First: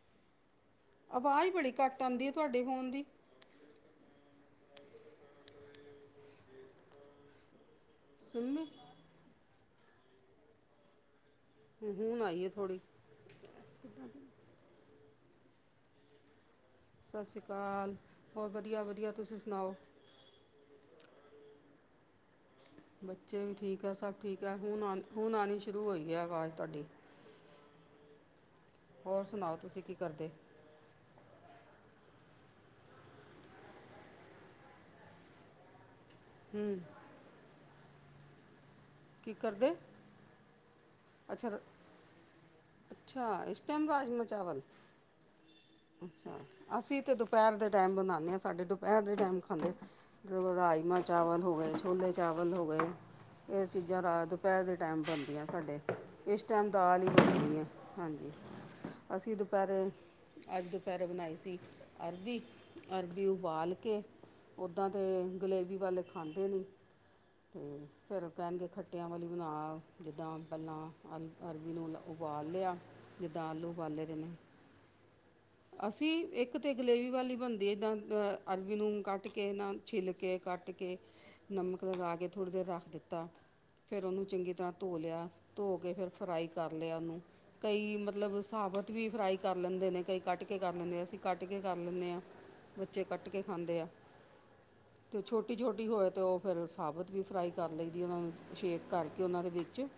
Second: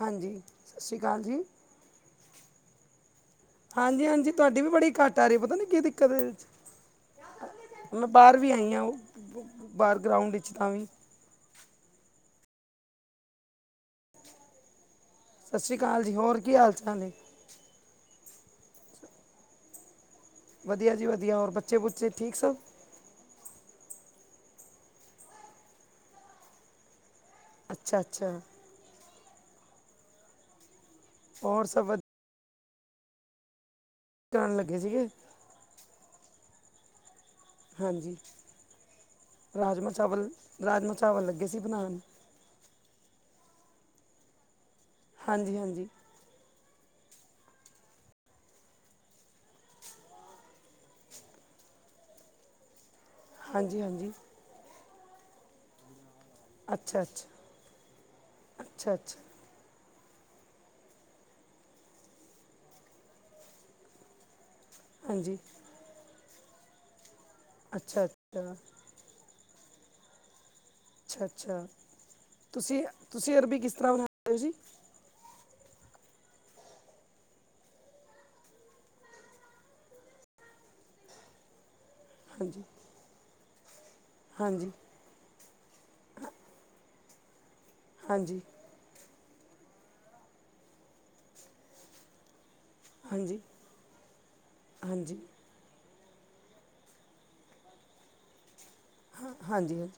ਹਾਂਜੀ ਸਤਿ ਸ਼੍ਰੀ ਅਕਾਲ ਜੀ ਆਵਾਜ਼ ਬੜੀ ਘੱਟ ਆਉਂਦੀ ਆ ਤੁਹਾਡੇ ਫੋਨ ਦੀ। ਹਾਂਜੀ-ਹਾਂਜੀ, ਤੁਹਾਡੀ ਵੀ ਬੜੀ ਘੱਟ ਆ ਰਹੀ ਪਤਾ ਨੀ ਕੀ ਦਿੱਕਤ ਇਹਦੇ ਚ? ਮੈਂ ਬਾਹਰ ਵੀ ਸਿੰਮੀ ਆਈ ਹਾਂ, ਬਾਹਰ ਗਰਾਊਂਂਡ ਵਿੱਚ ਤਾਂਵੀ। ਹੂੰ, ਹੁਣ ਆਈ ਆ ਥੋੜੀ। ਸਤਿ ਸ਼੍ਰੀ ਅਕਾਲ ਜੀ, ਹੋਰ ਕੀ ਹਾਲ ਚਾਲ? ਹੈ ਸਤਿ ਸ਼੍ਰੀ ਅਕਾਲ, ਹੋਰ ਵਧੀਆ-ਵਧੀਆ ਤੁਸੀਂ ਸੁਣਾਓ? ਵਧੀਆ ਜੀ ਵਧੀਆ, ਹੋਰ ਬੱਚੇ-ਬੁੱਚੇ ਠੀਕ ਸਭ। ਬੱਚੇ ਵੀ ਠੀਕ ਹੈ, ਸਭ ਠੀਕ ਹੈ, ਹੁਣ ਆ ਹੁਣ ਆਉਣੀ ਸ਼ੁਰੂ ਹੋਈ ਹੈ ਆਵਾਜ਼ ਤੁਹਾਡੀ। ਅੱਛਾ-ਅੱਛਾ। ਹੋਰ ਸੁਣਾਓ, ਤੁਸੀਂ ਕੀ ਕਰਦੇ? ਹੋਰ ਸਭ ਵ ਕਿ ਕਰਨ ਲੱਗੇ ਸੀਗੇ? ਹੂੰ। ਹਾਂਜੀ, ਕੀ ਕਰਦੇ ਰਾਜਮਾਂ-ਚਾਵਲ, ਰਾਜਮਾਂ-ਚਾਵਲ ਲੱਗੇ ਅੱਛਾ ਸੀ ਬਣਾਉਣ। ਅੱਛਾ, ਇਸ ਟਾਈਮ ਰਾਜਮ-ਚਾਵਲ। ਹਾਂਜੀ-ਹਾਂਜੀ। ਅੱਛਾ, ਅਸੀਂ ਤੇ ਦੁਪਹਿਰ ਦੇ ਟਾਈਮ ਬਣਾਉਂਦੇ ਹਾਂ ਸਾਡੇ ਦੁਪਹਿਰ ਦੇ ਟਾਈਮ ਖਾਂਦੇ। ਜਦੋਂ ਰਾਜਮਾਂ-ਚਾਵਲ ਹੋ ਗਏ, ਛੋਲੇ-ਚਾਵਲ ਹੋ ਗਏ। ਇਹ ਹਾਂਜੀ ਚੀਜ਼ਾਂ ਹਾਂਜੀ ਰਾਤ ਦੁਪਹਿਰ ਦੇ ਟਾਈਮ ਬਣਦੀਆਂ ਸਾਡੇ। ਇਸ ਟਾਈਮ ਦਾਲ ਅੱਛਾ ਹੀ ਅੱਛਾ ਬਣਦੀ ਹੈ ਹਾਂਜੀ, ਅੱਛਾ ਅੱਛਾ ਅਸੀਂ ਦੁਪਹਿਰੇ ਅੱਜ ਦੁਪਹਿਰੇ ਬਣਾਈ ਸੀ ਅਰਬੀ, ਅਰਬੀ ਉਬਾਲ ਕੇ ਉੱਦਾਂ ਦੇ ਹਾਂਜੀ ਗਰੇਵੀ ਵਾਲੇ ਖਾਂਦੇ ਨਹੀਂ, ਤੇ ਅੱਛਾ ਫਿਰ ਅੱਛਾ ਕਹਿਣਗੇ ਖੱਟ ਟਿਆਂ ਵਾਲੀ ਬਣਾ ਜਿੱਦਾਂ, ਪਹਿਲਾਂ ਅੱਛਾ ਅਲ ਅੱਛਾ ਅਰਬੀ ਨੂੰ ਉਬਾਲ ਲਿਆ, ਤੁਸੀਂ ਤੁਸੀਂ ਜਿੱਦਾਂ ਅਰਬੀ ਆਲੂ ਕਿਸ ਤਰ੍ਹਾਂ ਉਬਾਲੇ ਦੇਨੇ। ਬਣਾਉਂਦੇ ਹੋ ਜੀ ਅਸੀਂ ਇੱਕ ਤਾਂ ਗਰੇਵੀ ਵਾਲੀ ਬਣਦੀ ਹੈ ਇਦਾਂ ਅਰਬੀ ਨੂੰ ਕੱਟ ਕੇ ਨਾ ਛਿੱਲ ਕੇ ਕੱਟ ਕੱਟ ਕੇ ਨਮਕ ਲਗਾ ਕੇ ਥੋੜ੍ਹੀ ਹਾਂਜੀ ਦੇਰ ਰੱਖ ਦਿੱਤਾ ਫਿਰ ਉਹਨੂੰ ਚੰਗੀ ਹਾਂਜੀ ਤਰ੍ਹਾਂ ਧੋ ਲਿਆ ਧੋ ਕੇ ਫਿਰ ਫਰਾਈ ਕਰ ਲਿਆ ਉਹਨੂੰ ਕਈ ਮਤਲਬ ਹਾਂਜੀ ਸਾਬਤ ਢੀਪ ਫਰਾਈ ਕਰ ਲੈਂਦੇ ਨੇ ਕਈ ਕੱਟ ਕੇ ਕਰ ਲੈਂਦੇ ਆ, ਅਸੀਂ ਕੱਟ ਕੇ ਕਰ ਲੈਂਦੇ ਹਾਂ। ਬੱਚੇ ਕੱਟ ਹਾਂਜੀ ਕੇ ਖਾਂਦੇ ਆ, ਹਾਂਜੀ ਤੇ ਛੋਟੇ ਛੋਟੀ ਹੋਵੇ ਤੇ ਔਹ ਫਿਰ ਸਾਬਤ ਵੀ ਫਰਾਈ ਕਰ ਲਈਦੀ ਉਹਨਾਂ ਨੂੰ ਸ਼ੇਕ ਕਰਕੇ ਉਹਨਾਂ ਹਾਂਜੀ ਦੇ ਵਿੱਚ ਹਾਂਜੀ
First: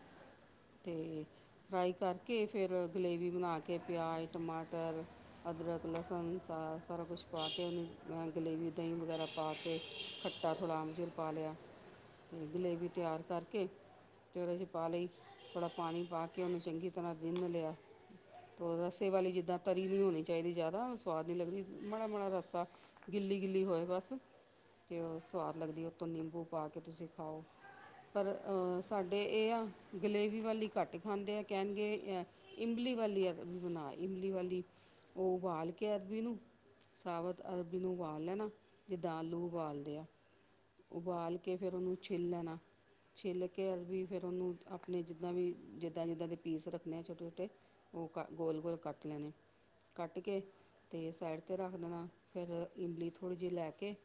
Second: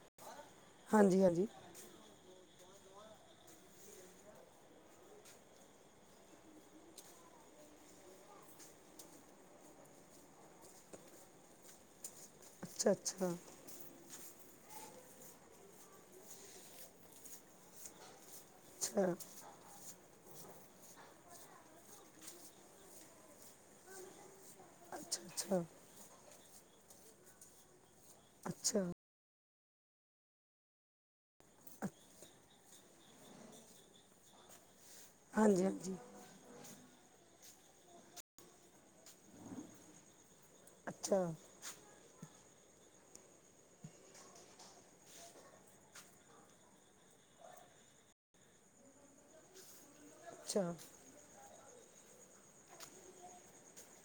ਤੇ ਹਾਂਜੀ ਹਾਂਜੀ ਫਰਾਈ ਕਰਕੇ, ਫਿਰ ਗਲੇਵੀ ਬਣਾ ਕੇ, ਪਿਆਜ਼ ਟਮਾਟਰ ਅਦਰਕ ਲਸਣ ਸਾ ਸਾਰਾ ਕੁਛ ਪਾ ਕੇ, ਉਹਨੂੰ ਮੈਂ ਗਲੇਬੀ ਦਹੀਂ ਵਗੈਰਾ ਪਾ ਕੇ ਖ ਅ ਥੋੜ੍ਹਾ ਆਮਚੁਰ ਪਾ ਲਿਆ, ਅਤੇ ਗਲੇਬੀ ਅੱਛਾ ਤਿਆਰ ਅੱਛਾ ਕਰਕੇ ਉਹਦੇ 'ਚ ਪਾ ਲਈ। ਥੋੜ੍ਹਾ ਪਾਣੀ ਪਾ ਕੇ ਉਹਨੂੰ ਚੰਗੀ ਤਰ੍ਹਾਂ ਰਿਨ ਲਿਆ, ਤੇ ਰੱਸੇ ਵਾਲੀ ਜਿੱਦਾਂ ਤਰੀ ਨੀ ਹੋਣੀ ਚਾਹੀਦੀ ਜਾਦਾ, ਔਹ ਸਵਾਦ ਨੀ ਲਗਨੀ ਮਾੜਾ ਮਾੜਾ ਰੱਸਾ ਗਿੱਲੀ-ਗਿੱਲੀ ਹੋਏ ਬਸ। ਅੱਛਾ ਤੇ ਔਹ ਸਵਾਦ ਅੱਛਾ ਲੱਗਦੀ ਉਤੋਂ ਨਿੰਬੂ ਪਾ ਕੇ ਤੁਸੀਂ ਖਾਓ ਪਰ ਅੱਛਾ ਅ ਅੱਛਾ ਸਾ ਇਹ ਆ ਗਲੇਵੀ ਵਾਲੀ ਘੱਟ ਖਾਂਦੇ ਆ ਕਹਿਣਗੇ ਐਹ ਇਮਲੀ ਵਾਲੀ ਅਰਬੀ ਬਣਾਈ, ਇਮਲੀ ਵਾਲੀ ਉਹ ਹਾਂਜੀ ਉਬਾਲ ਕੇ ਹਾਂਜੀ ਅਰਬੀ ਨੂੰ ਸਾਵਤ ਅਰਬੀ ਨੂੰ ਉਬਾਲ ਲੈ ਨਾ, ਜਿੱਦਾ ਆਲੂ ਉਬਾਲਦੇ ਆ। ਅੱਛਾ ਉਬਾਲ ਕੇ ਫਿਰ ਉਹਨੂੰ ਛਿੱਲ ਲੈਣਾ। ਛਿੱਲ ਕੇ ਵੀ ਫਿਰ ਔਹਨੂੰ ਆਪਣੇ ਜਿੱਦਾਂ ਵੀ ਜਿੱਦਾਂ, ਜਿੱਦਾਂ ਦੇ ਪੀਸ ਰੱਖਣੇ ਆ ਛੋਟੇ ਛੋਟੇ ਔਹ ਕ ਗੋਲ ਗੋਲ ਕੱਟ ਲੈਣੇ, ਕੱਟ ਕੇ ਅੱਛਾ। ਤੇ ਸਾਈਡ ਤੇ ਰੱਖ ਦੇਣਾ, ਫਿਰ ਇਮਲੀ ਥੋੜ੍ਹੀ ਜਿਹੀ ਲੈ ਕੇ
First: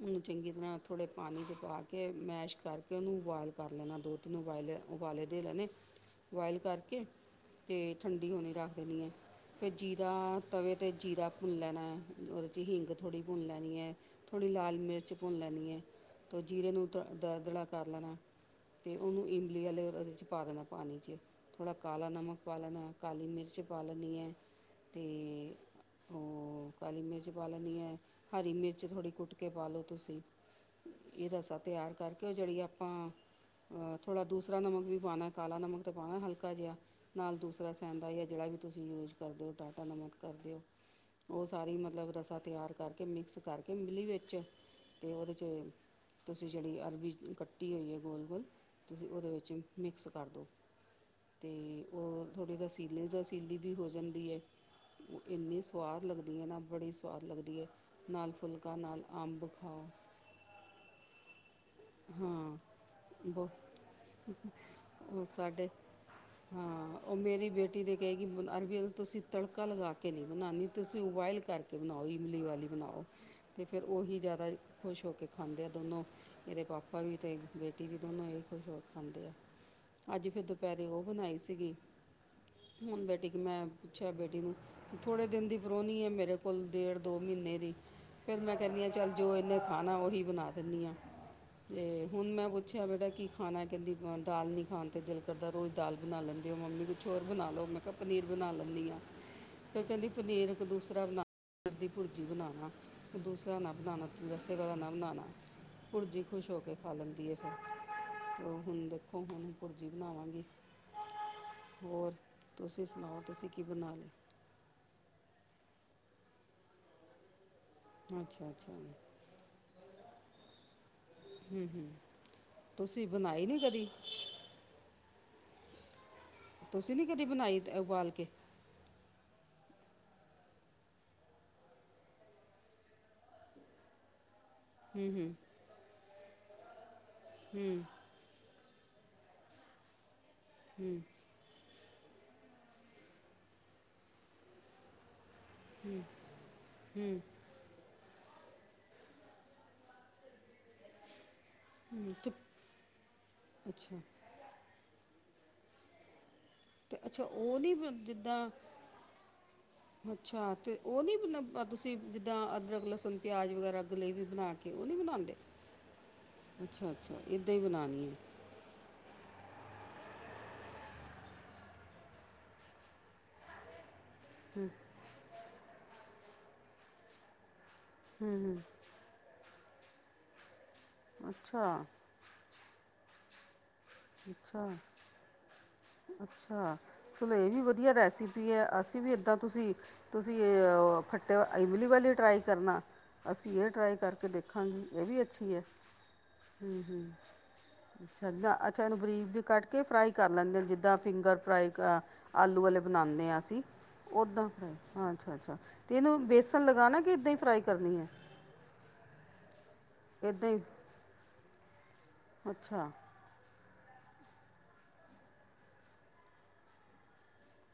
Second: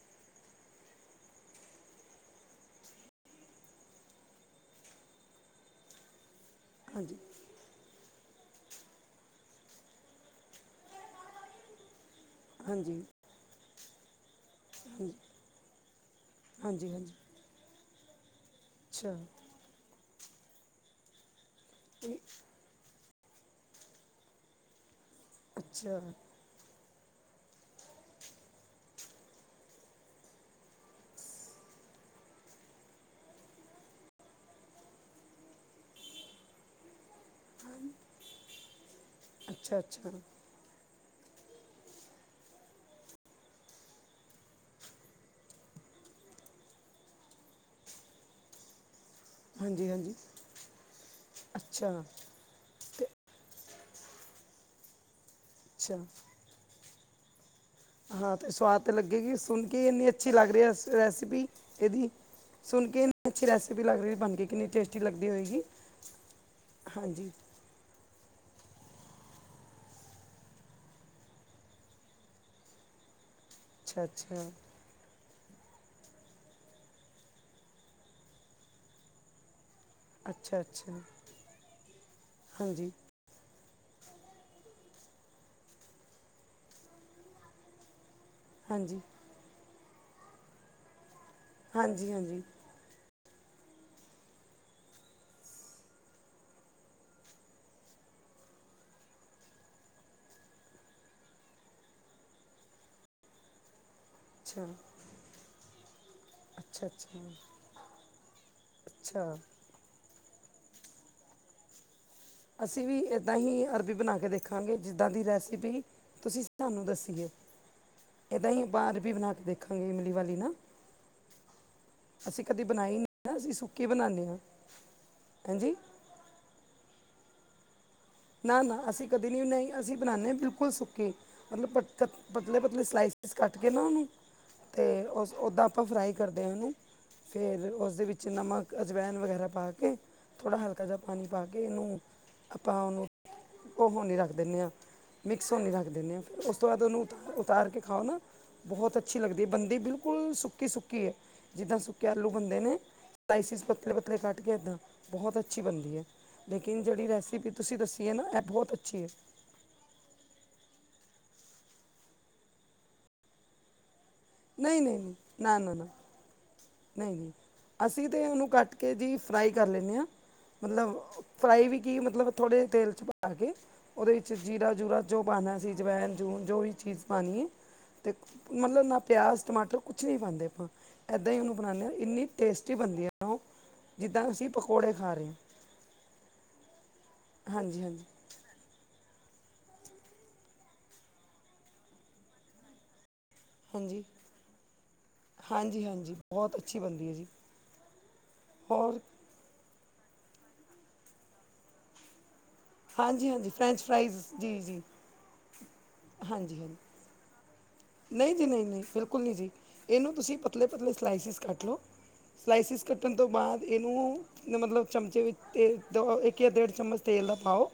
ਉਹਨੂੰ ਚੰਗੀ ਤਰ੍ਹਾਂ ਥੋੜ੍ਹੇ ਪਾਣੀ 'ਚ ਪਾ ਕੇ, ਮੈਸ਼ ਕਰਕੇ, ਔਹਨੂੰ ਉਬਾਲ ਕਰ ਲੈਣਾ, ਦੋ ਤਿੰਨ ਉਬਾਲੇ ਉਬਾਲੇ ਦੇ ਲੈਣੇ ਬੁਆਇਲ ਕਰਕੇ ਹਾਂਜੀ ਤੇ ਠੰਡੀ ਹੋਣੀ ਰੱਖ ਦੇਣੀ ਹੈ। ਫਿਰ ਜੀਰਾ ਤਵੇ 'ਤੇ ਜੀਰਾ ਭੁੰਨ ਲੈਣਾ ਹੈ। ਔਦੇ 'ਚ ਹੀਗ ਹਾਂਜੀ ਥੋੜੀ ਭੁੰਨੀ ਲੈਣੀ ਹੈ, ਥੋੜੀ ਲਾਲ ਮਿਰਚ। ਭੁੰਨ ਲੈਣੀ ਏ ਤੇ, ਜੀਰੇ ਨੂੰ ਹਾਂਜੀ ਹਾਂਜੀ ਦਰ ਦੜਾ ਕਰ ਲੈਣਾ ਤੇ ਅੱਛਾ ਔਨੂੰ ਇਮਲੀ ਵਾਲੇ ਉਹਦੇ 'ਚ ਪਾ ਦੇਣਾ ਪਾਣੀ 'ਚ ਥੋੜਾ ਕਾਲਾ ਇਹ ਨਮਕ ਕਾਲਾ ਨਮਕ, ਕਾਲੀ ਮਿਰਚ ਪਾਲਣੀ ਏ ਤੇ ਅਛਾ ਹਮ ਕਾਲੀ ਮਿਰਚ ਪਾ ਲੈਣੀ ਏ, ਹਰੀ ਮਿਰਚ ਥੋੜ੍ਹੀ ਕੁੱਟ ਕੇ ਪਾ ਲਓ ਤੁਸੀਂ ਇ ਦਾ ਰਸਾਂ ਤਿਆਰ ਕਰਕੇ, ਜਿਹੜੀ ਆਪਾਂ ਅ ਥੋੜ੍ਹਾ ਦੂਸਰਾ ਨਮਕ ਵੀ ਪਾਉਣਾ, ਕਾਲਾ ਨਮਕ ਤਾਂ ਪਾਉਣਾ ਹਲਕਾ ਜਿਹਾ ਨਾਲ ਦੂਸਰਾ ਸੈਂਦਾ ਯਾਂ ਜਿਹੜਾ ਵੀ ਤੁਸੀਂ ਯੂਜ ਕਰਦੇ ਹੋ ਅੱਛਾ ਟਾਟਾ ਅੱਛਾ ਨਮਕ ਕਰਦੇ ਹੋ। ਔਹ ਸਾਰੀ ਮਤਲਬ ਰਸਾਂ ਤਿਆਰ ਕਰਕੇ, ਮਿਕਸ ਕਰਕੇ, ਇਮਲੀ ਵਿੱਚ ਤੇ ਉਹਦੇ 'ਚ ਤੁਸੀਂ ਜਿਹੜੀ ਅਰਬੀ ਕੱਟੀ ਹੋਈ ਹੈ। ਗੋਲ ਗੋਲ ਤੁਸੀਂ ਔਹਦੇ ਵਿੱ ਚ ਹਾਂਜੀ ਮਿਕਸ ਹਾਂਜੀ ਕਰ ਦੋ ਤੇ ਅੱਛਾ ਔਹ ਥੋੜ੍ਹੀ ਤੇ ਰਸੀਲੇ ਰਸੀਲੀ ਵੀ ਹੋ ਜਾਂਦੀ ਹੈ। ਔਹ ਇੰਨੀ ਅੱਛਾ ਸਵਾਦ ਲੱਗਦੀ ਹੈ ਨਾ ਬੜੀ ਸਵਾਦ ਲੱਗਦੀ ਏ। ਹਾਂ ਤੇ ਸਵਾਦ ਤਾਂ ਲੱਗੇਗੀ, ਸੁਣ ਕੇ ਇੰਨੀ ਅੱਛੀ ਲੱਗ ਰਹੀ ਹੈ। ਰੈਸਿਪੀ ਏਦੀ ਹਾਂ ਸੁਣ ਕੇ ਇੰਨੀ ਅੱਛੀ ਬਹੁ ਰੈਸਪੀ ਲੱਗ ਰਹੀ ਬਣ ਕੇ ਕਿੰਨੀ ਟੇਸਟੀ ਉਹ ਲੱਗਦੀ ਹੋਏਗੀ। ਸਾਡੇ ਹਾਂ ਮੇਰੀ ਬੇਟੀ ਤੇ ਕਹੇਗੀ ਅਰਬੀ ਤੁਸੀਂ ਤੜਕਾ ਲਗਾ ਕੇ ਨਹੀਂ ਬਣਾਉਦੇ ਤੁਸੀਂ ਉਬਇਲ ਕਰਕੇ ਬਣਾਓ ਇਮਲੀ ਵਾਲੀ ਬਣਾਓ, ਤੇ ਫੇਰ ਅੱਛਾ ਔਹੀ ਅੱਛਾ ਜ਼ਿਆਦਾ ਖੁਸ਼ ਹੋ ਕੇ ਖਾਂਦੇ ਦੋਨੋ ਏਦੇ ਪਾਪਾ ਵੀ ਤੇ, ਬੇਟੀ ਵੀ ਦੋਨੋ ਏਹ ਖੁਸ਼ ਹੋ ਕੇ ਖਾਂਦੇ ਆ। ਅੱਜ ਫਿਰ ਅੱਛਾ ਦੁਪਹਿਰੇ ਅੱਛਾ ਔਹ ਬਣਾਈ ਸੀਗੀ। ਹਾਂਜੀ ਹੁਣ ਬੇਟੀੇ ਤੇਮੈਂ ਅੱਛਾ ਬੇਟੀ ਨੂੰ, ਥੋੜ੍ਹੇ ਦਿਨ ਦੀ ਪ੍ਰੋਣੀ ਹੈ। ਮੇਰੇ ਕੋਲ ਡੇਢ ਦੋ ਮਹੀਨੇ ਦੀ ਫਿਰ ਮੈਂ ਕੈੰਦੀ ਹਾਂ ਹਾਂਜੀ ਚੱਲ ਜੋ ਇਹਨੇ ਖਾਣਾ ਉਹੀ ਬਣਾ ਦਿੰਦੀ ਆ, ਅਤੇ ਹਾਂਜੀ ਹੁਣ ਹਾਂਜੀ ਮੈਂ ਪੁ ਪੁੱਛਿਆ ਬੇਟਾ, ਕੀ ਖਾਣਾ ਕੈੰਦੀ ਦਾਲ ਨੀ ਖਾਣ ਤੇ ਦਿਲ ਕਰਦਾ, ਰੋਜ਼ ਦਾਲ ਬਣਾ ਲੈਂਦੇ ਹੋ ਮੰਮੀ ਕੁਛ ਹੋਰ ਬਣਾ ਲਓ ਮੈਂ ਤ ਪਨੀਰ ਬਣਾ ਲੈਂਦੀ ਆ ਤੇ ਕੈੰਦੀ ਪਨੀਰ ਇੱਕ ਦੂਸਰਾ ਬਣਾ ਰ ਦੀ ਭੁਰਜੀ ਬਣਾਉਣਾ ਤੇ ਦੂਸਰਾ ਨਾ ਬਣਾਣਾ। ਲੱਸੇ ਅੱਛਾ ਤਰਾਂ ਨਾ ਬਣਾਣਾ, ਪੁਰਜੀ ਖੁਸ਼ ਹੋ ਕੇ ਅੱਛਾ ਖਾ ਅੱਛਾ ਲੈਂਦੀ ਏ ਫੇਰ। ਔਹ ਹੁਣ ਦੇਖੋ ਅੱਛਾ ਹੁਣ ਭੁਰਜੀ ਬਣਾਵਾਂਗੀ, ਹੋਰ ਤੁਸੀਂ ਅਸੀਂ ਵੀ ਸੁਣਾਓ ਇੱਦਾਂ ਤੁਸੀਂ ਕੀ ਹੀ ਅਰਬੀ ਬਣਾ ਕੇ ਲਿਆ ਦੇਖਾਂਗੇ ਜਿੱਦਾਂ ਦੀ ਰੈਸਪੀ ਤੁਸੀਂ ਸਾਨੂੰ ਦੱਸੀ ਏ। ਅੱਛਾ ਏਦਾਂ ਹੀ ਅੱਛਾ ਬਾਂਰ ਬੀ ਬਣਾ ਕੇ ਦੇਖਾਂਗੇ ਇਮਲੀ ਵਾਲੀ ਨਾ। ਅਸੀਂ ਕਦੇ ਬਣਾਈ ਨਹੀਂ ਅਸੀਂ ਸੁੱਕੀ ਬਣਾਦੇ ਹਾਂ ਹਾਂਜੀ। ਤੁਸੀਂ ਨੀ ਕਦੀ ਬਣਾਈ ਉਬਾਲ ਕੇ ਨਾ ਨਾ ਅਸੀਂ ਕਦੇ ਨਹੀਂ ਬਣਾਈ, ਅਸੀਂ ਬਣਾਉਂਦੇ ਬਿਲਕੁਲ ਸੁੱਕੀ। ਮਤਲਬ ਪਤਲੇ ਪਤਲੇ ਸਲਾਈਸ ਕੱਟ ਕੇ ਨਾ ਉਹਨੂੰ ਅਤੇ ਹੂੰ ਹੂੰ ਉਸ ਉੱਦਾਂ ਆਪਾਂ ਫਰਾਈ ਕਰਦੇ ਹਾਂ ਉਹਨੂੰ ਫਿਰ ਹੂੰ ਉਸਦੇ ਵਿੱਚ ਨਮਕ ਅਜਵੈਣ ਵਗੈਰਾ ਪਾ ਕੇ ਥੋੜ੍ਹਾ ਹਲਕਾ ਜਿਹਾ ਹੂੰ ਪਾਣੀ ਪਾ ਕੇ ਇਹਨੂੰ ਆਪਾਂ ਉਹਨੂੰ ਉਹ ਹ ਨਹੀਂ ਰੱਖ ਦਿੰਦੇ ਹਾਂ ਮਿਕਸ ਹੋ ਨਹੀਂ ਰੱਖ ਦਿੰਦੇ ਹਾਂ ਫਿਰ ਉਸ ਤੋਂ ਬਾਅਦ ਉਹਨੂੰ ਹੂੰ, ਤਾਂ ਉਤਾਰ ਕੇ ਖਾਓ ਨਾ ਬਹੁਤ ਅੱਛੀ ਲਗਦੀ ਹੈ, ਬੰਦੀ ਬਿਲਕੁਲ ਸੁੱਕੀ- ਸੁੱਕੀ ਏ। ਜਿੱਦਾਂ ਸੁੱਕੇ ਹੂੰ ਆਲੂ ਤੇ- ਬਣਦੇ ਨੇ, ਸਲਾਈਸਿਸ ਪਤਲੇ - ਅੱਛਾ ਪਤਲੇ ਕੱਟ ਕੇ ਇੱਦਾਂ ਬਹੁਤ ਅੱਛੀ ਬਣਦੀ ਹੈ। ਲੇਕਿਨ ਤੇ ਜਿਹੜੀ ਅੱਛਾ ਰੈਸਿਪੀ ਉਹ ਨਹੀਂ ਤੁਸੀਂ ਦੱਸੀ ਏ ਨਾ ਜਿੱਦਾਂ ਇਹ ਬਹੁਤ ਅੱਛੀ ਹੈ। ਅੱਛਾ ਤੇ ਉਹ ਨੀ, ਤੁਸੀਂ ਜਿੱਦਾਂ ਅਦਰਕ, ਲਸਣ, ਪਿਆਜ, ਵਗੈਰਾ। ਜਲੇਬੀ ਬਣਾ ਕੇ ਉਹ ਨਹੀਂ ਬਣਾਉਂਦੇ ਅੱਛਾ, ਅੱਛਾ ਨਹੀਂ ਨਹੀਂ ਇਹੱਦਾਂ ਹੀ ਬਣਾਉਣੀ ਅਸੀਂ ਏ। ਤੇ ਉਹਨੂੰ ਕੱਟ ਕੇ ਜੀ ਫਰਾਈ ਕਰ ਲੈਂਣੇ ਆ। ਮਤਲਬ ਫਰਾਈ ਵੀ ਕੀ ਮਤਲਬ ਥੋੜੇਹੇ ਤੇਲ ' ਪਾ ਕੇ ਉਹਦੇ ਵਿੱਚ ਜੀਰਾ ਜੂਰਾ ਜੋ ਪਾਉਣਾ ਸੀ, ਜਵਾਇਨ ਜੋ ਵੀ ਚੀਜ਼ ਪਾਣੀ ਹੈ। ਮਤਲਬ ਨਾ ਪਿਆਜ਼ ਟਮਾਟਰ ਕੁਛ ਨਹੀਂ ਪਾਉਂਦੇ ਆਪਾਂ। ਦਹੀਂ ਉਹਨੂੰ ਅੱਛਾ ਬਣਾਉਂਦੇ ਹਾਂ ਇੰਨੀ ਟੇਸਟੀ ਬਣਦੀ ਹੈ, ਉਹ ਜਿੱਦਾਂ ਅਸੀਂ ਅੱਛਾ ਪਕੌੜੇ ਖਾ ਰਹੇ ਹਾਂ। ਅੱਛਾ, ਚਲੋ ਇਹ ਵੀ ਹਾਂਜੀ ਵਧੀਆ ਹਾਂਜੀ ਰਹਿ ਸੀ ਵੀ ਹੈ ਅਸੀਂ ਵੀ ਇੱਦਾਂ ਤੁਸੀਂ - ਤੁਸੀਂ ਖੱਟੇ ਇਮਲੀ ਵੀ ਟਰਾਈ ਕਰਨਾ। ਅਸੀਂ ਇਹ ਟਰਾਈ ਹਾਂਜੀ ਕਰਕੇ ਦੇਖਾਂਗੇ ਇਹ ਵੀ ਅੱਛੀ ਹੈ। ਹਾਂਜੀ ਹਾਂਜੀ ਬਹੁਤ ਅੱਛੀ ਬਣਦੀ ਹੈ ਜੀ ਅੱਛਾ - ਅੱਛਾ ਇਹਨੂੰ ਹੋਰ ਫਰੀਜ ਕੱਢ ਕੇ ਫਰਾਈ ਕਰ ਲੈਂਦੇ ਆ ਜਿੱਦਾਂ ਫਿੰਗਰ ਫਰਾਈ ਆਲੂ ਵਾਲੇ ਬਣਾਨੇ ਹਾਂਜੀ ਆਂ ਹਾਂਜੀ ਅਸੀ, ਫਰੈਂਚ ਫਰਾਈਜ਼ ਓਦਾਂ ਜੀ ਫਿਰ ਜੀ ਅੱਛਾ-ਅੱਛਾ। ਤੇ ਇਹਨੂੰ, ਹਾਂਜੀ ਵੇਸਨ ਹਾਂਜੀ ਲਗਾਨਾ ਕਿ ਏਦਾਂ ਈ ਫ੍ਰਾਈ ਕਰਨੀ ਐਂ? ਨਹੀਂ ਜੀ ਨਹੀਂ -ਨਹੀਂ ਬਿਲਕੁਲ ਨਹੀਂ ਜੀ। ਇਹਨੂੰ ਤੁਸੀਂ ਇੱਦਾਂ ਹੀ ਪਤਲੇ- ਪਤਲੇ ਸਲਾਈਸਿਸ ਕੱਟ ਲਓ, ਸਲਾਈਸਿਸ ਅੱਛਾ ਕੱਟੋ ਕੱਟਣ ਤੋਂ ਬਾਅਦ ਇਹਨੂੰ ਮਤਲਬ ਚਮਚੇ ਵਿੱਚ ਤੇ ਇੱਕ ਜਾਂ ਡੇਢ ਚਮਚ ਤੇਲ ਦਾ ਪਾਓ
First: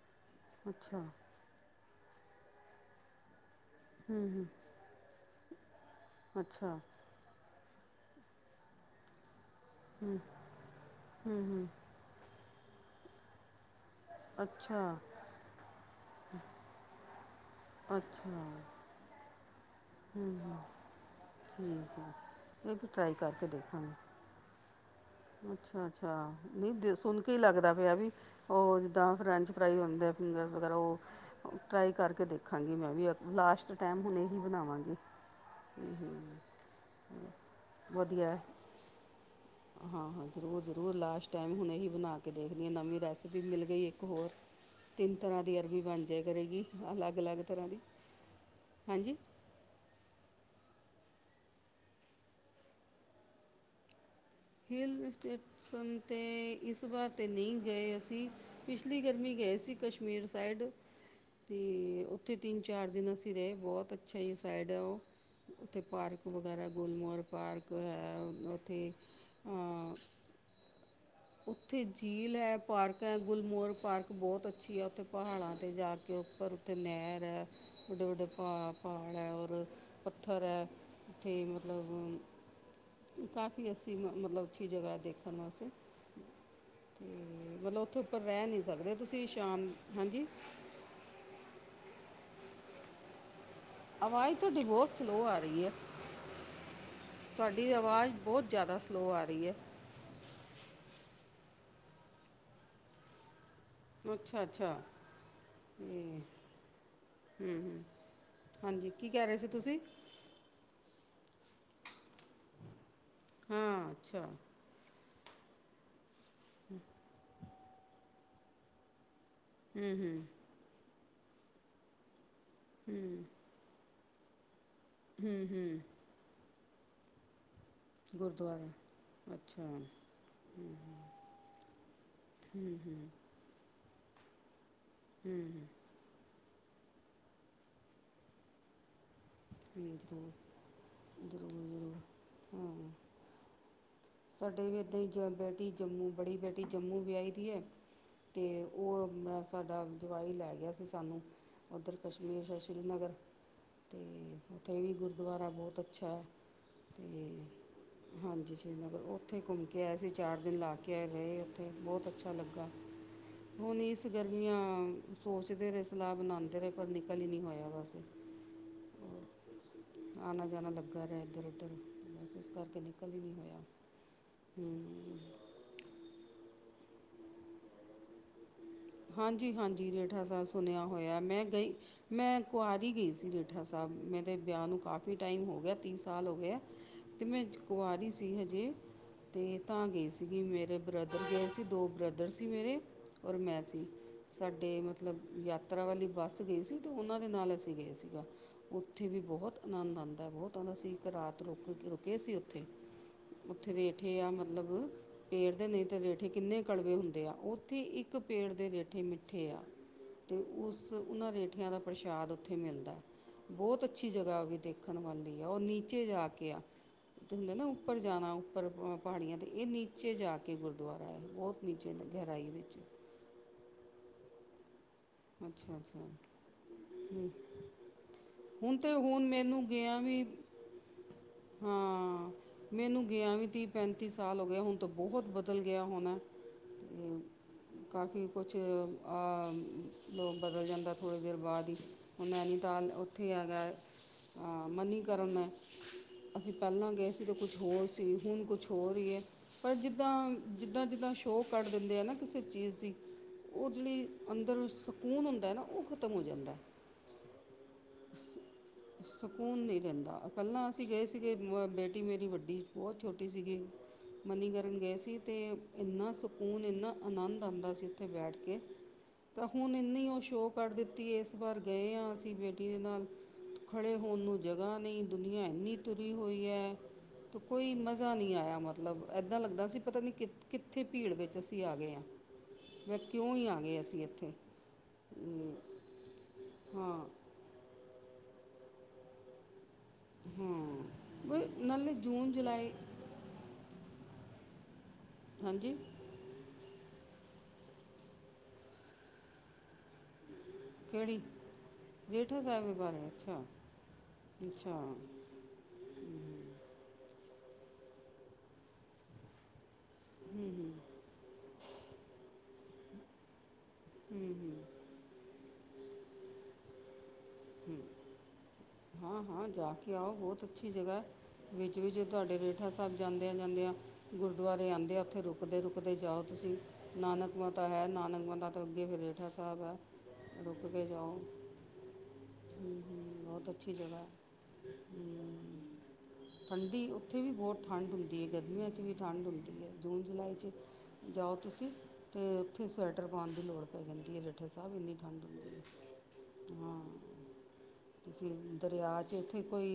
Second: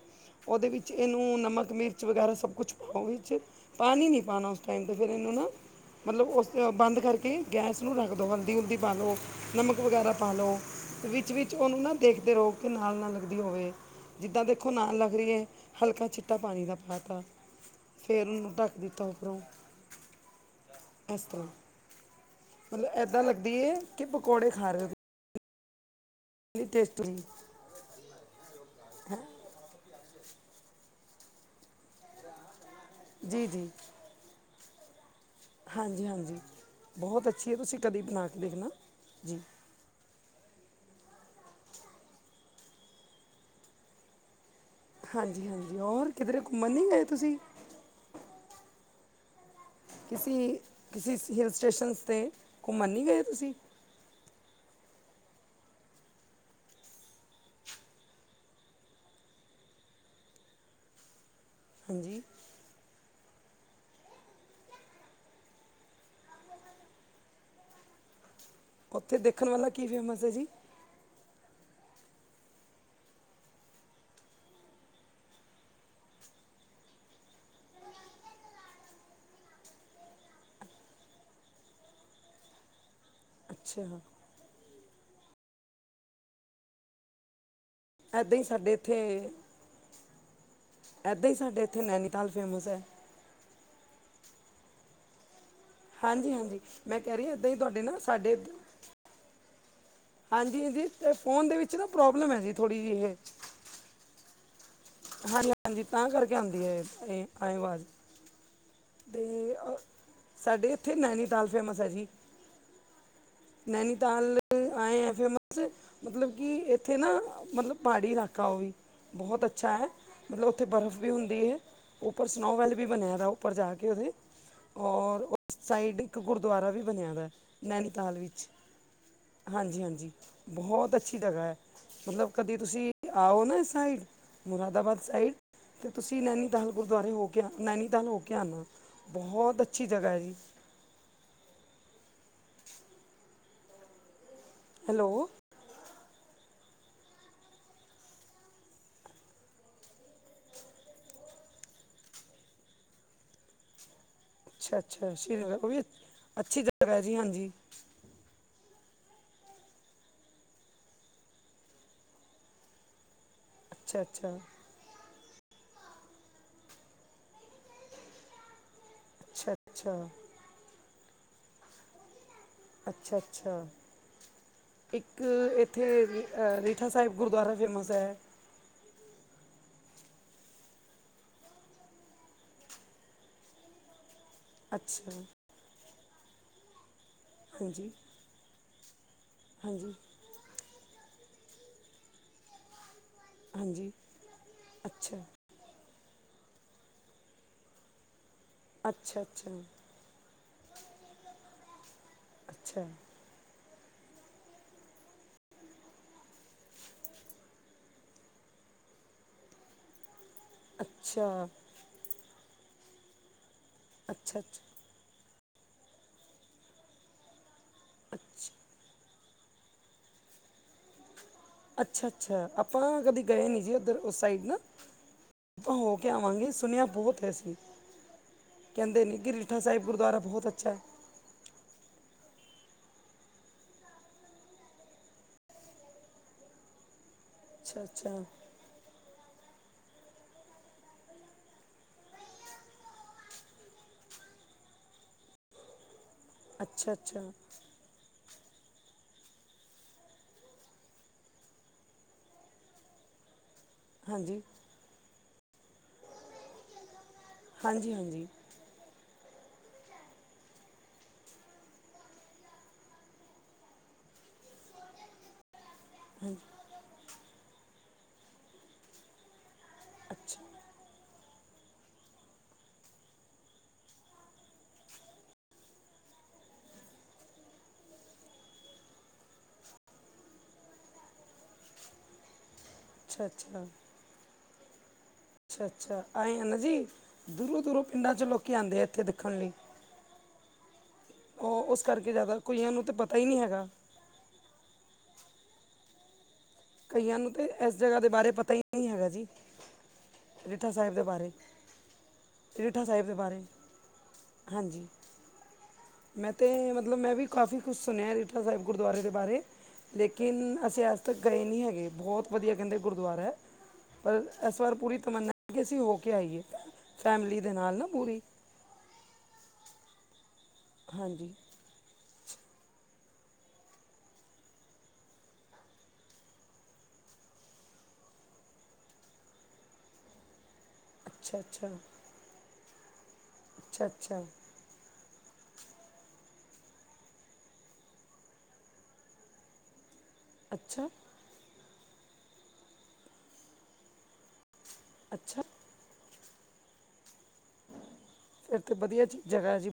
ਉਹਦੇ ਵਿੱਚ ਅੱਛਾ ਇਹਨੂੰ ਨਮਕ ਮਿਰਚ ਵਗੈਰਾ ਸਭ ਕੁਛ ਪਾਓ ਵਿੱਚ ਪਾਣੀ ਨਹੀਂ ਪਾਉਣਾ ਉਸ ਟਾਈਮ ਤੇ ਫੇਰ ਇਹਨੂੰ ਨਾ, ਮਤਲਬ ਉਸ ਅੱਛਾ ਬੰਦ ਕਰਕੇ ਗੈਸ ਨੂੰ ਰੱਖ ਦਿਉ ਹਲਦੀ- ਹੁਲਦੀ ਪਾ ਲਉ। ਨਮਕ ਵਗੈਰਾ ਪਾ ਲਓ, ਤੇ ਵਿੱਚ ਹੂੰ -ਵਿੱਚ ਉਹਨੂੰ ਨਾ ਦੇਖਦੇ ਰਹੋ ਕਿ ਨਾਲ ਨਾ ਲੱਗਦੀ ਹੋਵੇ। ਜਿੱਦਾਂ ਦੇਖੋ ਅੱਛਾ ਨਾਲ ਲੱਗ ਰਹੀ ਹੈ ਹਲਕਾ ਛਿੱਟਾ ਪਾਣੀ ਦਾ ਪਾ ਤਾ ਫੇਰ ਉਹਨੂੰ ਢੱਕ [unintelligible] ਹੂੰ। ਅਸਤਾਂ। ਹੂੰ। ਮਤਲਬ ਏਦਾਂ ਲੱਗਦੀਏ ਕਿ ਪਕੌੜੇ ਖਾ ਰਹੇ ਹੋ। ਅੱਛਾ-ਅੱਛਾ ਤੁਸੀਂ ਨਈ ਟੇਸਟ ਸੁਣ ਕੇ ਹੀ ਲੱਗਦਾ ਪਿਆ ਵੀ ਉਹ ਜਿੱਦਾਂ ਫਰੈਂਚ ਫਰਾਈ ਹੁੰਦੇ ਆ ਫਿੰਗਰ ਵਗੈਰਾ ਉਹ ਟਰਾਈ ਕਰਕੇ ਦੇਖਾਂਗੀ ਮੈਂ ਵੀ ਜੀ ਜੀ ਲਾਸਟ ਟਾਇਮ ਹੁਣ ਇਹੀ ਬਨਾਵਾਂਗੀ। ਹਾਂਜੀ- ਹਾਂਜੀ, ਬਹੁਤ ਅੱਛੀ ਹੈ। ਤੁਸੀਂ ਕਦੀ ਪਨਾ ਕੇ ਦੇਖਣਾ ਜੀ। ਹਾਂ- ਹਾਂ ਜ਼ਰੂਰ-ਜ਼ਰੂਰ ਲਾਸਟ ਟਾਈਮ ਹੁਣ ਇਹੀ ਬਣਾ ਕੇ ਦੇਖਦੀ ਹਾਂ। ਨਵੀਂ ਰੈਸਪੀ ਮਿਲ ਗਈ ਇੱਕ ਹੋਰ। ਤਿੰਨ ਤਰ੍ਹਾਂ ਹਾਂਜੀ ਦੀ ਹਾਂਜੀ ਅਰਬੀ ਬਣ ਔਰ ਜਾਏ ਕਿਧਰੇ ਕਰੇਗੀ ਘੁੰਮਣ ਨਹੀਂ ਗਏ ਅਲੱਗ - ਤੁਸੀਂ ਅਲੱਗ ਤਰ੍ਹਾਂ ਦੀ ਹਾਂਜੀ। ਤੁਸੀਂ ਕਿਸੇ ਹਿਲ ਸਟੇਸ਼ਨ 'ਤੇ ਘੁੰਮਣ ਨਹੀਂ ਗਏ ਤੁਸੀਂ। ਹਿਲ ਸਟੇਸ਼ਨ 'ਤੇ ਇਸ ਵਾਰ 'ਤੇ ਨਹੀਂ ਗਏ ਅਸੀ। ਪਿਛਲੀ ਗਰਮੀ ਗਏ ਸੀ ਕਸ਼ਮੀਰ ਸਾਈਡ ਤੇ ਹਾਂਜੀ ਉੱਥੇ ਤਿੰਨ-ਚਾਰ ਦਿਨ ਅਸੀਂ ਰਹੇ, ਬਹੁਤ ਅੱਛਾ ਈ ਸਾਈਡ ਹੈ ਉਹ। ਉੱਥੇ ਪਾਰਕ ਵਗੈਰਾ ਗੁਲਮਰ ਪਾਰਕ ਹੈ ਉੱਥੇ। ਉੱਥੇ ਦੇਖਣ ਵਾਲਾ ਕੀ ਫੇਮਸ ਹੈ ਜੀ? ਉੱਥੇ ਝੀਲ ਹੈ, ਪਾਰਕ ਹੈ, ਗੁਲਮੋਰਗ ਪਾਰਕ ਬਹੁਤ ਅੱਛੀ ਹੈ ਉੱਥੇ ਪਹਾੜਾਂ ਤੇ ਜਾ ਕੇ ਉੱਪਰ। ਤੇ ਨਹਿਰ ਹੈ, ਵੱਡੇ- ਵੱਡੇ ਪ ਪਹਾੜ ਹੈ ਔਰ ਪੱਥਰ ਹੈ। ਉੱਥੇ ਮਤਲਬ ਕਾਫੀ ਅੱਸੀ ਅੱਛਾ ਮਤਲਬ ਅੱਛੀ ਜਗ੍ਹਾ ਦੇਖਣ ਵਾਸਤੇ ਮਤਲਬ ਉੱਥੇ ਉੱਪਰ ਐਦਾਂ ਹੀ ਰਹਿ ਨਹੀਂ ਸਾਡੇ ਸਕਦੇ ਇੱਥੇ ਤੁਸੀਂ ਸ਼ਾਮ ਹਾਂਜੀ ਐਦਾਂ ਈ ਸਾਡੇ ਇੱਥੇ ਨੈਨੀਤਾਲ ਫੇਮਸ ਹੈ। ਅਵਾਜ਼ ਥੋਡੀ ਬਹੁਤ ਸਲੋ ਆ ਰਹੀ ਹੈ। ਹਾਂਜੀ - ਹਾਂਜੀ ਮੈਂ ਕਹਿ ਰਹੀ ਇੱਦਾਂ ਹੀ ਤੁਹਾਡੇ ਨਾ ਸਾਡੇ ਲੋਅ ਆ ਰਹੀ ਏ। ਹਾਂਜੀ - ਹਾਂਜੀ ਤੇ ਫੋਨ ਦੇ ਵਿੱਚ ਨਾ ਪ੍ਰੋਬਲਮ ਹੈ ਜੀ ਥੋੜ੍ਹੀ ਜਿਹੀ ਇਹ ਅੱਛਾ - ਅੱਛਾ। ਹਾਂਜੀ - ਹਾਂਜੀ ਇਹ ਤਾਂ ਕਰਕੇ ਆਉਂਦੀ ਹੈ ਆਏ ਹੂੰ ਹੂੰ। ਆਵਾਜ਼ ਹਾਂਜੀ। ਕੀ ਕਹਿ ਰਹੇ ਸੀ ਤੇ ਅ, ਤੁਸੀਂ ਸਾਡੇ ਇੱਥੇ ਨੈਨੀਤਾਲ ਫੇਮਸ ਹੈ ਜੀ। ਹਾਂ ਅੱਛਾ ਨੈਨੀਤਾਲ ਐਏਂ ਆ, ਫੇਮ- ਮਤਲਬ ਕਿ ਇੱਥੇ ਨਾ ਮਤਲਬ ਪਹਾੜੀ ਇਲਾਕਾ ਉਹ ਵੀ ਬਹੁਤ ਅੱਛਾ ਅੱਛਾ ਹੈ ਹੂੰ ਹੂੰ ਮਤਲਬ ਉੱਥੇ ਬਰਫ਼ ਵੀ ਹੁੰਦੀ ਹੈ ਉੱਪਰ ਸਨੋ ਵੈਲ ਵੀ ਬਣਿਆ ਹੂੰ ਦਾ ਉਹ ਉੱਪਰ ਜਾ ਕੇ ਉਹਦੇ ਔਰ ਹੂੰ ਉਸ ਹੂੰ ਸਾਈਡ ਇੱਕ ਗੁਰਦੁਆਰਾ ਵੀ ਬਣਿਆ ਦਾ ਨੈਨੀਤਾਲ ਵਿੱਚ। ਹਾਂਜੀ ਗੁਰਦੁਆਰਾ - ਅੱਛਾ ਹੂੰ ਹਾਂਜੀ ਬਹੁਤ ਅੱਛਾ। ਜਗਾ ਹੈ ਮਤਲਬ ਕਦੇ ਤੁਸੀਂ ਹੂੰ ਆਓ ਨਾ ਸਾਈਡ ਮੁਰਾਦਾਬਾਦ ਸਾਈਡ ਹੂੰ ਤੇ ਤੁਸੀਂ ਨੈਨੀਤਾਲ ਗੁਰਦੁਆਰੇ ਹੋ ਕੇ ਆ ਨੈਨੀਤਾਲ ਹੋ ਕੇ ਆਣਾ। ਬਹੁਤ ਅੱਛੀ ਜਗ੍ਹਾ ਹੈ ਜੀ [inaudible] ਹਾਂ ਸਾਡੇ ਵੀ ਇਦਾਂ ਜ ਹੈਲੋ ਬੇਟੀ ਜੰਮੂ ਬੜੀ ਬੇਟੀ ਜੰਮੂ ਵਿਆਹੀ ਦੀ ਹੈ। ਅਤੇ ਉਹ ਸਾਡਾ ਜਵਾਈ ਲੈ ਗਿਆ ਸੀ ਸਾਨੂੰ। ਉੱਧਰ ਕਸ਼ਮੀਰ ਏ ਸ਼੍ਰੀਨਗਰ। ਤੇ, ਅੱਛਾ ਉੱਥੇ ਵੀ ਅੱਛਾ ਸ਼੍ਰੀ ਗੁਰਦੁਆਰਾ ਨਗਰ ਉਹ ਵੀ ਬਹੁਤ ਅੱਛਾ ਹੈ, ਅੱਛੀ ਜਗ੍ਹਾ ਹੈ ਜੀ ਹਾਂਜੀ ਤੇ ਹਾਂਜੀ ਜ੍ਰੀ ਉੱਥੇ ਘੁੰਮਕੇ ਆਏ ਸੀ, ਚਾਰ ਦਿਨ ਲਾਕੇ ਆਏ, ਰਹੇ ਉੱਥੇ‌‌‌‌, ਬਹੁਤ ਅੱਛਾ ਲੱਗਾ। ਹੁਣ ਅੱਛਾ ਇਸ ਅੱਛਾ ਗਰਮੀਆਂ ਸੋਚਦੇ ਰਹੇ ਸਲਾਹ ਬਣਾਉਂਦੇ ਰਹੇ, ਪਰ ਨਿਕਲ ਹੀ ਨਹੀਂ ਹੋਇਆ, ਬਸ। ਅੱਛਾ ਅੱਛਾ ਆਨਾ-ਜਾਨਾ ਲੱਗਾ ਰਿਹਾ ਇੱਧਰ-ਉੱਧਰ, ਬਸ ਇਸ ਕਰਕੇ। ਨਿਕਲ ਅੱਛਾ ਹੀ ਨਹੀਂ ਅੱਛਾ ਹੋਇਆ ਹੂੰ ਇੱਕ ਇੱਥੇ ਅ ਰੀਠਾ ਸਾਹਿਬ ਗੁਰਦੁਆਰਾ ਫੇਮਸ ਹੈ ਹਾਂਜੀ ਹਾਂਜੀ ਰੀਠਾ ਸਾਹਿਬ ਸੁਣਿਆ ਹੋਇਆ, ਮੈਂ ਗਈ ਮੈਂ ਕੁਆਰੀ ਗਈ ਸੀ ਰੀਠਾ ਸਾਹਿਬ, ਮੇਰੇ ਵਿਆਹ ਨੂੰ ਅੱਛਾ ਕਾਫੀ ਟਾਈਮ ਹੋ ਗਿਆ, ਤੀਹ ਸਾਲ ਹੋ ਗਿਆ। ਤੇ ਮੈਂ ਹਾਂਜੀ ਕੁਆਰੀ ਸੀ ਹਜੇ, ਤੇ ਤਾਂ ਹਾਂਜੀ ਗਏ ਸੀ ਗੀ ਮੇਰੇ ਬ੍ਰਦਰ ਗਏ ਸੀ, ਦੋ ਬ੍ਰਦਰ ਸੀ ਮੇਰੇ, ਓਰ ਮੈਂ ਸੀ। ਹਾਂਜੀ ਸਾਡੇ ਮਤਲਬ ਅੱਛਾ ਯਾਤਰਾ ਵਾਲੀ ਬੱਸ ਗਈ ਸੀ, ਤੇ ਉਹਨਾਂ ਦੇ ਨਾਲ ਅਸੀਂ ਗਏ ਸੀਗਾ ਉੱਥੇ ਵੀ ਅੱਛਾ ਬਹੁਤ ਅੱਛਾ ਅਨੰਦ ਆਂਦਾ‌, ਬਹੁਤ ਆਂਦਾ ਸੀ, ਇੱਕ ਰਾਤ ਰੁਕ, ਰੁਕੇ ਸੀ ਉੱਥੇ। ਅੱਛਾ ਉੱਥੇ ਦੇ ਏਠੇ ਆ ਮਤਲਬ ਪੇੜ ਦੇ ਨਹੀਂ ਤੇ ਰੇਠੇ ਕਿੰਨੇ ਕੜਵੇ ਹੁੰਦੇ ਆ, ਓਥੇ ਇੱਕ ਪੇੜ ਦੇ ਰੇਠੇ ਮਿੱਠੇ ਆ, ਅਤੇ ਉਸ ਉਹਨਾਂ ਅੱਛਾ ਰੇਠਿਆਂ ਦਾ ਪ੍ਰਸ਼ਾਦ ਉੱਥੇ ਮਿਲਦਾ, ਬਹੁਤ ਅੱਛੀ ਅੱਛਾ ਜਗ੍ਹਾ ਉਹ ਵੀ ਅੱਛਾ ਦੇਖ ਰਖਣ ਵਾਲੀ ਆ, ਉਹ ਨੀਚੇ ਜਾਕੇ ਆ, ਤੇ ਹੁੰਦੇ ਨਾ ਉੱਪਰ ਅੱਛ ਜਾਣਾ, ਉੱਪਰ ਪਹਾੜੀਆਂ 'ਤੇ ਇਹ ਨੀਚੇ ਜਾ ਕੇ ਗੁਰਦੁਆਰਾ ਹੈ, ਬਹੁਤ ਨੀਚੇ ਨ- ਅੱਛਾ ਗਹਿਰਾਈ ਅੱਛਾ, ਵਿੱਚ ਆਪਾਂ ਨਾ ਕਦੇ ਗਏ ਨਹੀਂ ਜੀ, ਉੱਧਰ ਉਸ ਸਾਈਡ ਨਾ ਆਪਾ ਅੱਛਾ ਹੋ ਅੱਛਾ ਕੇ ਹਮ, ਆਵਾਂਗੇ, ਸੁਣਿਆ ਬਹੁਤ ਏ ਅਸੀਂ। ਹੁਣ ਤੇ ਕਹਿੰਦੇ ਹੁਣ ਨੀ ਰੀਠਾ ਮੈਨੂੰ ਸਾਹਿਬ ਗਿਆ ਗੁਰਦੁਆਰਾ ਵੀ ਬਹੁਤ ਅੱਛਾ ਹੈ। ਹਾਂ। ਮੈਨੂੰ ਗਿਆ ਵੀ ਤੀਹ ਪੈਂਤੀ ਸਾਲ ਹੋ ਗਏ, ਹੁਣ ਤ ਬਹੁਤ ਬਦਲ ਗਿਆ ਹੋਣਾ ਤੇ, ਅੱਛਾ ਅੱਛਾ ਕਾਫੀ਼ ਕੁਛ ਆ। ਲੋਕ ਬਦਲ ਜਾਂਦਾ ਥੋੜ੍ਹੇ ਦੇਰ ਬਾਅਦ ਹੀ, ਹੁਣ ਨੈਨੀਤਾਲ ਉੱਥੇ ਹੈਗਾ। ਹਾਂ ਮਨੀਕਰਨ ਐ, ਅਸੀਂ ਪਹਿਲਾਂ ਅੱਛਾ ਗਏ ਅੱਛਾ ਸੀ ਤੇ ਕੁਛ ਹੋਰ ਸੀ, ਹੁਣ ਕੁਛ ਹੋਰ ਰਹੀ ਹੈ ਪਰ ਜਿੱਦਾਂ, ਜਿੱਦਾਂ-ਜਿੱਦਾਂ ਸ਼ੋਅ ਕੱਢ ਦਿੰਦੇ ਆ ਨਾ ਕਿਸੇ ਚੀਜ਼ ਦੀ। ਉਹ ਜਿਹੜੀ, ਹਾਂਜੀ ਅੰਦਰ ਸਕੂਨ ਹੁੰਦਾ ਏ ਨਾ ਉਹ ਖਤਮ ਹੋ ਜਾਂਦੈ। ਹਾਂਜੀ ਸ। ਹਾਂਜੀ [unintelligible] ਸਕੂਨ ਨਹੀਂ ਰਹਿੰਦਾ, ਪਹਿਲਾਂ ਅਸੀਂ ਗਏ ਸੀਗੇ, ਬੇਟੀ ਮੇਰੀ ਵੱਡੀ ਬਹੁਤ ਛੋਟੀ ਸੀਗੀ। ਮਨੀਕਰਨ ਗਏ ਸੀ, ਤੇ ਇੰਨਾ ਸਕੂਨ, ਇੰਨਾ ਅਨੰਦ ਆਂਦਾ ਸੀ, ਉੱਥੇ ਬੈਠਕੇ। ਹੁਣ ਇੰਨੀ ਉਹ ਅੱਛਾ ਸ਼ੋਅ ਕੱਢ ਦਿੱਤੀ ਏ, ਇਸ ਵਾਰ ਗਏ ਆਂ, ਅਸੀਂ ਬੇਟੀ ਦੇ ਨਾਲ ਖੜੇ ਹੋਣ ਨੂੰ ਜਗ੍ਹਾ ਨਹੀਂ, ਦੁਨੀਆਂ ਇੰਨੀ ਤੁਰੀ ਹੋਈ ਹੈ। ਤ ਕੋਈ ਮਜ਼ਾ ਨਹੀਂ ਆਇਆ, ਮਤਲਬ ਇੱਦਾਂ ਲੱਗਦਾ ਸੀ, ਅਸੀਂ ਪਤਾ ਨਹੀਂ ਕਿ ਕਿੱਥੇ ਭੀੜ ਵਿੱਚ ਅਸੀਂ ਆ ਗਏ ਹਾਂ ਫੇਰ ਅੱਛਾ ਕਿਉਂ ਹੀ ਆ ਅੱਛਾ ਗਏ, ਅਸੀਂ ਇੱਥੇ ਅਮ, ਅੱਛਾ ਅੱਛਾ, ਆਏ ਆ ਨਾ ਜੀ, ਹਾਂ ਦੂਰੋਂ - ਦੂਰੋਂ। ਪਿੰਡਾਂ'ਚੋਂ ਲੋਕੀ ਆਂਦੇ ਆ, ਇੱਥੇ ਦੇਖਣ ਲਈ। ਹਾਂ, ਵਈ ਉਹ ਉਸ ਨਾਲੇ ਕਰਕੇ ਜੂਨ, ਜ਼ਿਆਦਾ ਜੁਲਾਈ। ਕਈਆਂ ਨੂੰ ਤਾਂ ਪਤਾ ਹੀ ਨਹੀਂ ਹੈਗਾ ਹਾਂਜੀ ਕਈਆਂ ਨੂੰ ਤੇ, ਐਸ ਜਗ੍ਹਾ ਦੇ ਬਾਰੇ ਪਤਾ ਹੀ ਨਹੀਂ ਹੈਗਾ ਜੀ ਰੀਠਾ ਸਾਹਿਬ ਦੇ ਕਿਹੜੀ ਬਾਰੇ, ਰੀਠਾ ਸਾਹਿਬ ਦੇ ਬਾਰੇ। ਅੱਛਾ! ਹਾਂਜੀ ਮੈਂ ਤੇ, ਮਤਲਬ ਮੈਂ ਵੀ ਕਾਫੀ ਕੁਛ ਸੁਣਿਆ ਰੀਠਾ ਸਾਹਿਬ ਗੁਰਦੁਆਰੇ ਦੇ ਬਾਰੇ ਲੇਕਿਨ ਅਸੀਂ ਅੱਜ ਤੱਕ ਗਏ ਨਹੀਂ ਹੈਗੇ, ਬਹੁਤ ਵਧੀਆ ਕਹਿੰਦੇ ਗੁਰਦੁਆਰਾ ਹੈ ਪਰ ਹੂੰ ਹੂੰ ਇਸ ਵਾਰ ਪੂਰੀ ਤਮੰਨਾ ਸੀ ਕਿ ਅਸੀਂ ਹੋ ਕੇ ਆਈਏ, ਫੈਮਿਲੀ ਦੇ ਨਾਲ ਨਾ ਪੂਰੀ ਹਾਂ-ਹਾਂ, ਜਾਕੇ ਆਓ, ਬਹੁਤ ਅੱਛੀ ਜਗਾ ਹਾਂਜੀ ਏ। ਵਿੱਚ ਵੀ ਜੇ ਤੁਹਾਡੇ ਰੀਠਾ ਸਾਹਿਬ ਜਾਂਦਿਆਂ ਜਾਂਦਿਆਂ ਗੁਰਦੁਆਰੇ ਆਉਂਦੇ ਆ, ਉੱਥੇ ਰੁਕਦੇ ਰੁਕਦੇ ਜਾਓ ਤੁਸੀਂ ਨਾਨਕ ਮਾਤਾ ਹੈ, ਨਾਨਕ ਮਾਤਾ ਤੋ ਅੱਗੇ ਫਿਰ ਰੀਠਾ ਸਾਹਿਬ ਹੈ, ਰੁਕ ਕੇ ਜਾ ਅੱਛਾ-ਅੱਛਾ! ਹਮ, ਬਹੁਤ ਅੱਛੀ ਜਗਹ ਹੈ ਅੱਛਾ ਠੰਡੀ, ਉੱਥੇ ਵੀ ਬਹੁਤ ਠੰਡ ਹੁੰਦੀ ਹੈ, ਗਰਮੀਆਂ ਚ ਵੀ ਠੰਢ ਹੁੰਦੀ ਹੈ, ਜੂਨ ਜੁਲਾਈ ਅੱਛਾ ਜਾਓ ਤੁਸੀਂ, ਤੇ ਉੱਥੇ ਸਵੈਟਰ ਪਾਉਣ ਦੀ ਲੋੜ ਪੈ ਜਾਂਦੀ ਹੈ, ਰੀਠਾ ਸਾਹਿਬ, ਇੰਨੀ ਠੰਡ ਹੁੰਦੀ ਅੱਛਾ ਹਾਂ ਤੇ ਫਿਰ ਦਰਿਆ ਵਧੀਆ 'ਚ ਜੀ- ਇੱਥੇ ਜਗ੍ਹਾ ਹੈ ਜੀ ਕੋਈ